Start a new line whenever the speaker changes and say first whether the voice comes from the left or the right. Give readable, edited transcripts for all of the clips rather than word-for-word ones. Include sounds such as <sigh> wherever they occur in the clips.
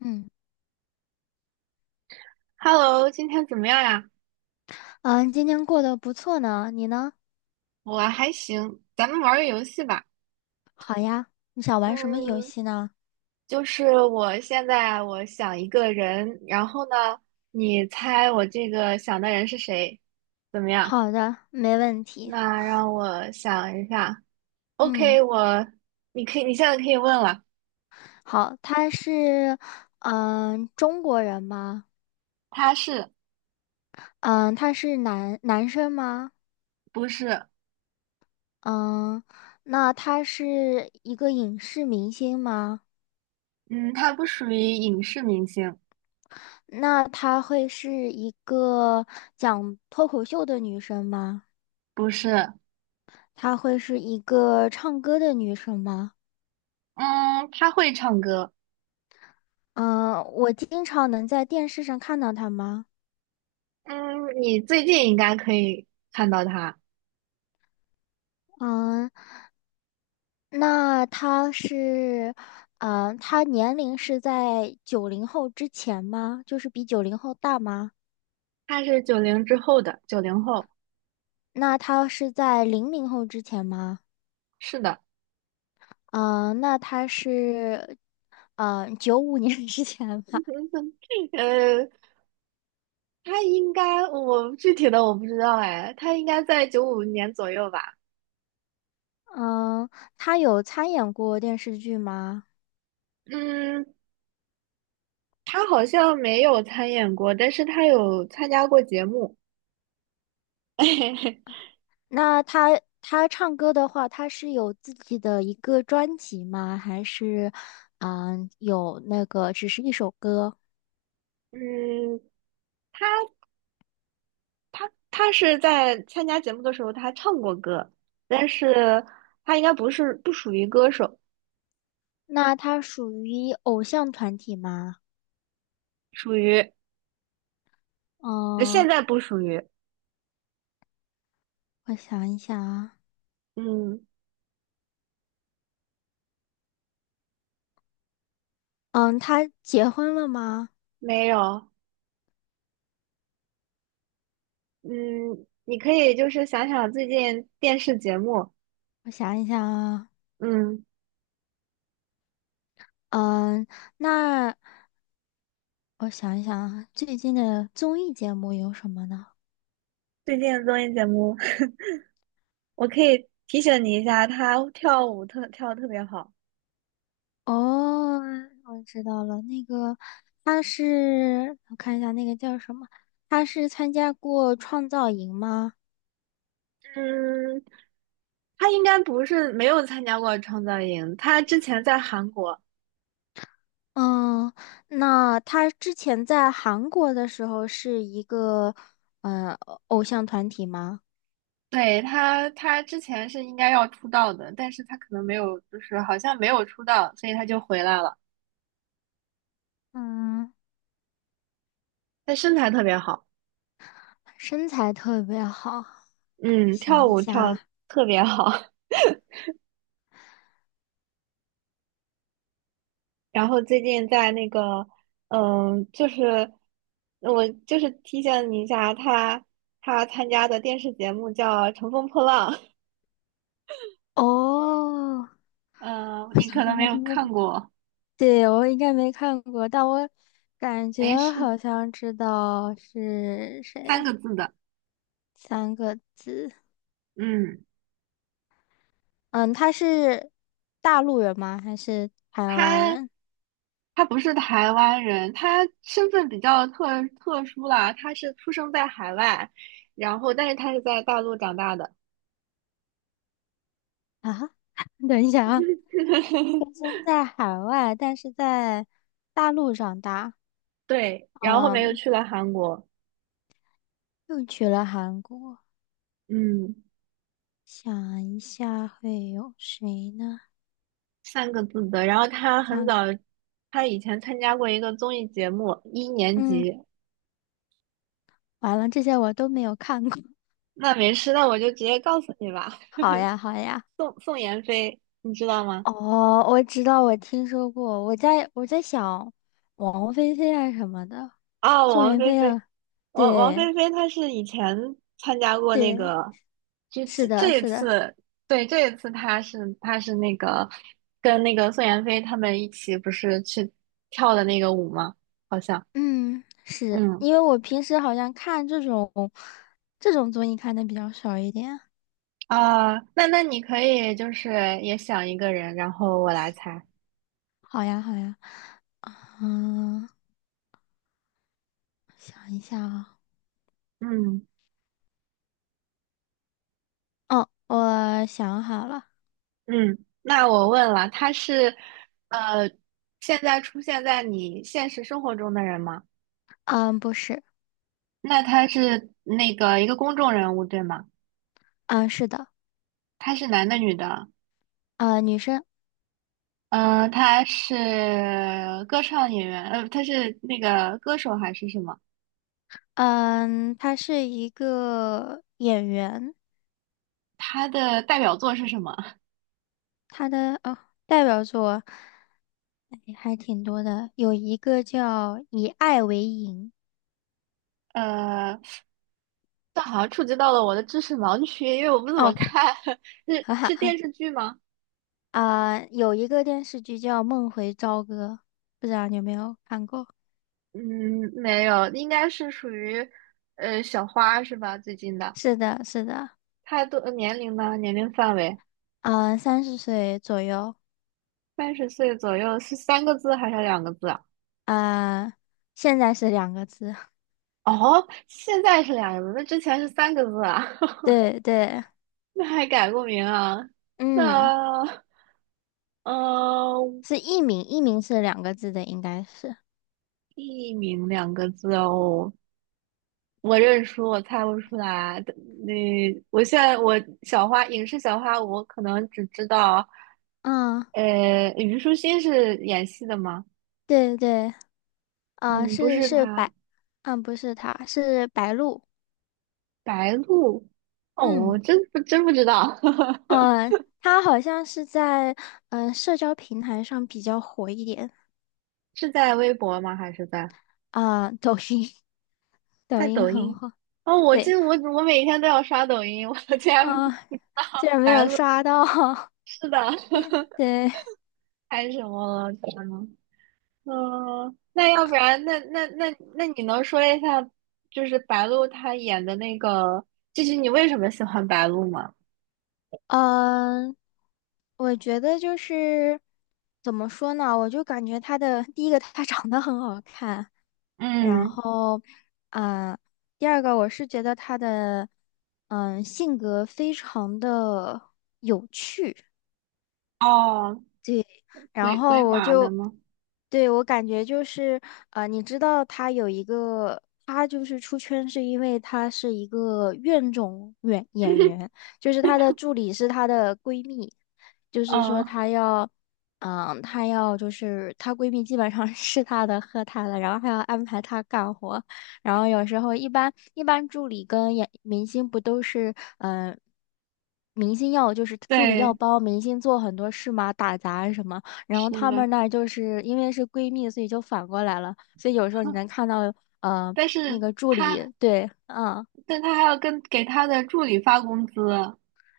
left: 嗯，
right: Hello，今天怎么样呀？
left: 嗯，今天过得不错呢，你呢？
right: 我还行，咱们玩儿个游戏吧。
left: 好呀，你想玩什么游
right: 嗯，
left: 戏呢？
right: 就是我现在我想一个人，然后呢，你猜我这个想的人是谁？怎么样？
left: 好的，没问题。
right: 那让我想一下。
left: 嗯，
right: OK，你现在可以问了。
left: 好，他是，嗯，中国人吗？
right: 他是
left: 嗯，他是男生吗？
right: 不是？
left: 嗯，那他是一个影视明星吗？
right: 嗯，他不属于影视明星，
left: 那他会是一个讲脱口秀的女生吗？
right: 不是。
left: 她会是一个唱歌的女生吗？
right: 嗯，他会唱歌。
left: 嗯，我经常能在电视上看到她吗？
right: 嗯，你最近应该可以看到他。
left: 嗯，那他是，嗯，他年龄是在九零后之前吗？就是比九零后大吗？
right: 他是九零之后的，九零后。
left: 那他是在00后之前吗？
right: 是的。
left: 嗯，那他是，嗯，95年 <laughs> 之前吧。
right: <laughs> 呃，他应该我具体的我不知道哎，他应该在95年左右吧？
left: 嗯，他有参演过电视剧吗？
right: 嗯，他好像没有参演过，但是他有参加过节目。<laughs>
left: 那他唱歌的话，他是有自己的一个专辑吗？还是，嗯，有那个只是一首歌？
right: 嗯，他他是在参加节目的时候，他唱过歌，但是他应该不属于歌手。
left: 那他属于偶像团体吗？
right: 属于。现
left: 嗯，
right: 在不属于。
left: 我想一想啊，
right: 嗯，
left: 嗯，他结婚了吗？
right: 没有。嗯，你可以就是想想最近电视节目。
left: 我想一想啊，
right: 嗯。
left: 嗯，那我想一想啊，最近的综艺节目有什么呢？
right: 最近的综艺节目。<laughs> 我可以提醒你一下，他跳舞跳的特别好。
left: 哦，我知道了，那个他是，我看一下那个叫什么，他是参加过创造营吗？
right: 嗯，他应该不是没有参加过创造营，他之前在韩国。
left: 嗯，那他之前在韩国的时候是一个，嗯偶像团体吗？
right: 对，他之前是应该要出道的，但是他可能没有，就是好像没有出道，所以他就回来了。
left: 嗯，
right: 他身材特别好。
left: 身材特别好，
right: 嗯，
left: 想
right: 跳
left: 一
right: 舞跳得
left: 下，
right: 特别好。然后最近在那个。嗯，就是我就是提醒你一下，他参加的电视节目叫《乘风破浪》。
left: 哦，
right: 嗯，
left: 我
right: 你
left: 想
right: 可能
left: 想
right: 没
left: 看什
right: 有
left: 么
right: 看过。
left: <laughs>？对，我应该没看过，但我感觉
right: 没事，
left: 好像知道是
right: 三
left: 谁，
right: 个字的。
left: 3个字。
right: 嗯，
left: 嗯，他是大陆人吗？还是台湾
right: 他
left: 人
right: 他不是台湾人，他身份比较特殊啦，他是出生在海外，然后但是他是在大陆长大的。
left: 啊？<laughs> 等一下啊，
right: <laughs>
left: 出生在海外，但是在大陆长大，
right: 对，然后后面又
left: 嗯，
right: 去了韩国。
left: 又去了韩国。
right: 嗯。
left: 想一下会有谁呢？
right: 三个字的。然后他很
left: 想，
right: 早，他以前参加过一个综艺节目，一年
left: 嗯。
right: 级。
left: 完了，这些我都没有看过。<laughs>
right: 那没事，那我就直接告诉你吧。
left: 好
right: <laughs>
left: 呀，好呀。
right: 宋妍霏，你知道吗？
left: 哦，我知道，我听说过。我在想，王菲菲啊什么的，
right: 啊，
left: 宋
right: 王
left: 妍
right: 菲
left: 霏
right: 菲。
left: 啊，
right: 王
left: 对
right: 菲菲她是以前参加过那
left: 对，
right: 个，就
left: 是的，
right: 这一
left: 是的，
right: 次。对，这一次她是那个跟那个宋妍霏他们一起不是去跳的那个舞吗？好像。
left: 嗯，是
right: 嗯。
left: 因为我平时好像看这种综艺看的比较少一点。
right: 啊，那你可以就是也想一个人，然后我来猜。
left: 好呀，好呀，嗯，想一下啊，
right: 嗯
left: 哦，我想好了，
right: 嗯，那我问了，他是呃，现在出现在你现实生活中的人吗？
left: 嗯，不是，
right: 那他是那个一个公众人物，对吗？
left: 嗯，是的，
right: 他是男的，女的？
left: 嗯，女生。
right: 嗯，他是歌唱演员。他是那个歌手还是什么？
left: 嗯，他是一个演员，
right: 他的代表作是什么？
left: 他的哦代表作哎还挺多的，有一个叫《以爱为营》
right: 呃，这好像触及到了我的知识盲区，因为我不怎么
left: 哦，
right: 看。<laughs>
left: 哈
right: 是电
left: 哈
right: 视剧吗？
left: 啊，有一个电视剧叫《梦回朝歌》，不知道你有没有看过？
right: 嗯，没有，应该是属于小花是吧？最近的。
left: 是的，是的，
right: 太多年龄呢？年龄范围
left: 嗯，30岁左右，
right: 30岁左右是三个字还是两个字啊？
left: 啊，现在是两个字，
right: 哦，现在是两个字，那之前是三个字啊？
left: <laughs>
right: <laughs>
left: 对对，
right: 那还改过名啊？
left: 嗯，
right: 那呃，
left: 是艺名，艺名是两个字的，应该是，
right: 艺名两个字哦。我认输，我猜不出来。的那我现在影视小花，我可能只知道。
left: 嗯，
right: 虞书欣是演戏的吗？
left: 对对。啊，
right: 嗯，不
left: 是
right: 是
left: 是
right: 她。
left: 白，嗯，不是他，是白鹿。
right: 白鹿。哦，
left: 嗯，
right: 我真不知道。<laughs>
left: 呃，他好像是在社交平台上比较火一点
right: 是在微博吗？还是
left: 啊、抖音，<laughs> 抖
right: 在
left: 音
right: 抖
left: 很
right: 音？
left: 火。
right: 哦，我记
left: 对，
right: 得我每天都要刷抖音，我的天。
left: 啊、竟然没
right: 白
left: 有
right: 鹿，
left: 刷到，<laughs>
right: 是的。
left: 也对，
right: <laughs> 还有什么了？天呐。那要不然，那你能说一下，就是白鹿她演的那个，就是你为什么喜欢白鹿吗？
left: 嗯、我觉得就是怎么说呢，我就感觉他的第一个，他长得很好看，然
right: 嗯。
left: 后，嗯，第二个我是觉得他的，嗯，性格非常的。
right: 哦，
left: 然
right: 鬼
left: 后我
right: 马的
left: 就，
right: 吗？
left: 对，我感觉就是，你知道他有一个，他就是出圈是因为他是一个怨种演员，就是他的助理是他的闺蜜，就是说
right: 嗯，
left: 她要，嗯，她要就是她闺蜜基本上 <laughs> 是她的喝她的，然后还要安排她干活，然后有时候一般助理跟演明星不都是，嗯、明星要就是助理要
right: 对，
left: 帮明星做很多事嘛，打杂什么。然后
right: 是
left: 她
right: 的，
left: 们那儿就是因为是闺蜜，所以就反过来了，所以有时候你能看到，呃，
right: 但
left: 那
right: 是
left: 个助
right: 他，
left: 理，对，嗯，
right: 但他还要给他的助理发工资，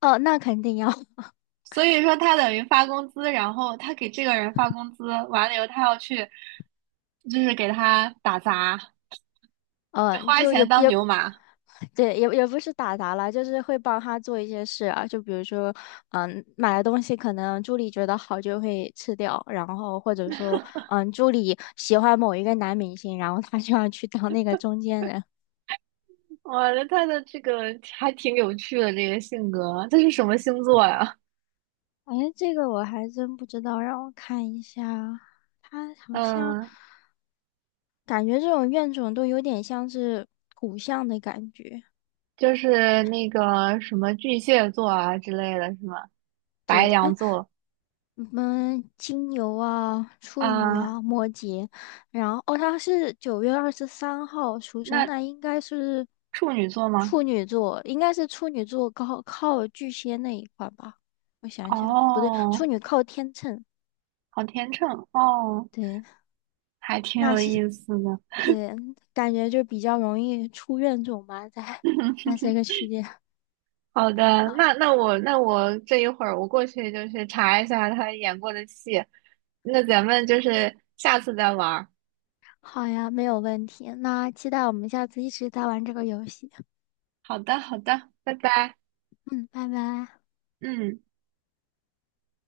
left: 哦，那肯定要，<laughs>
right: 所以说他等于发工资，然后他给这个人发工资，完了以后他要去，就是给他打杂，就
left: 嗯，
right: 花
left: 就也
right: 钱当
left: 也，
right: 牛马。
left: 对，也不是打杂了，就是会帮她做一些事啊，就比如说，嗯，买的东西可能助理觉得好就会吃掉，然后或者说，嗯，助理喜欢某一个男明星，然后她就要去当那个中间人。
right: 哇，那他的这个还挺有趣的，这个性格，这是什么星座呀？
left: 哎，这个我还真不知道，让我看一下，他好像。
right: 嗯，
left: 感觉这种怨种都有点像是骨相的感觉。
right: 就是那个什么巨蟹座啊之类的，是吗？白
left: 对，哎，
right: 羊座
left: 你们金牛啊、处女
right: 啊，
left: 啊、摩羯，然后哦，他是9月23号出生，
right: 那
left: 那应该是
right: 处女座吗？
left: 处女座，应该是处女座靠巨蟹那一块吧？我想想，不对，处
right: 哦，
left: 女靠天秤，
right: 好天秤哦，
left: 对，
right: 还挺
left: 那
right: 有
left: 是
right: 意思的。
left: 对，感觉就比较容易出怨种吧，在这个期间。
right: 好的，那我这一会儿过去就去查一下他演过的戏，那咱们就是下次再玩儿。
left: 好呀，没有问题。那期待我们下次一直在玩这个游戏。
right: 好的，好的，拜拜。
left: 嗯，拜拜。
right: 嗯。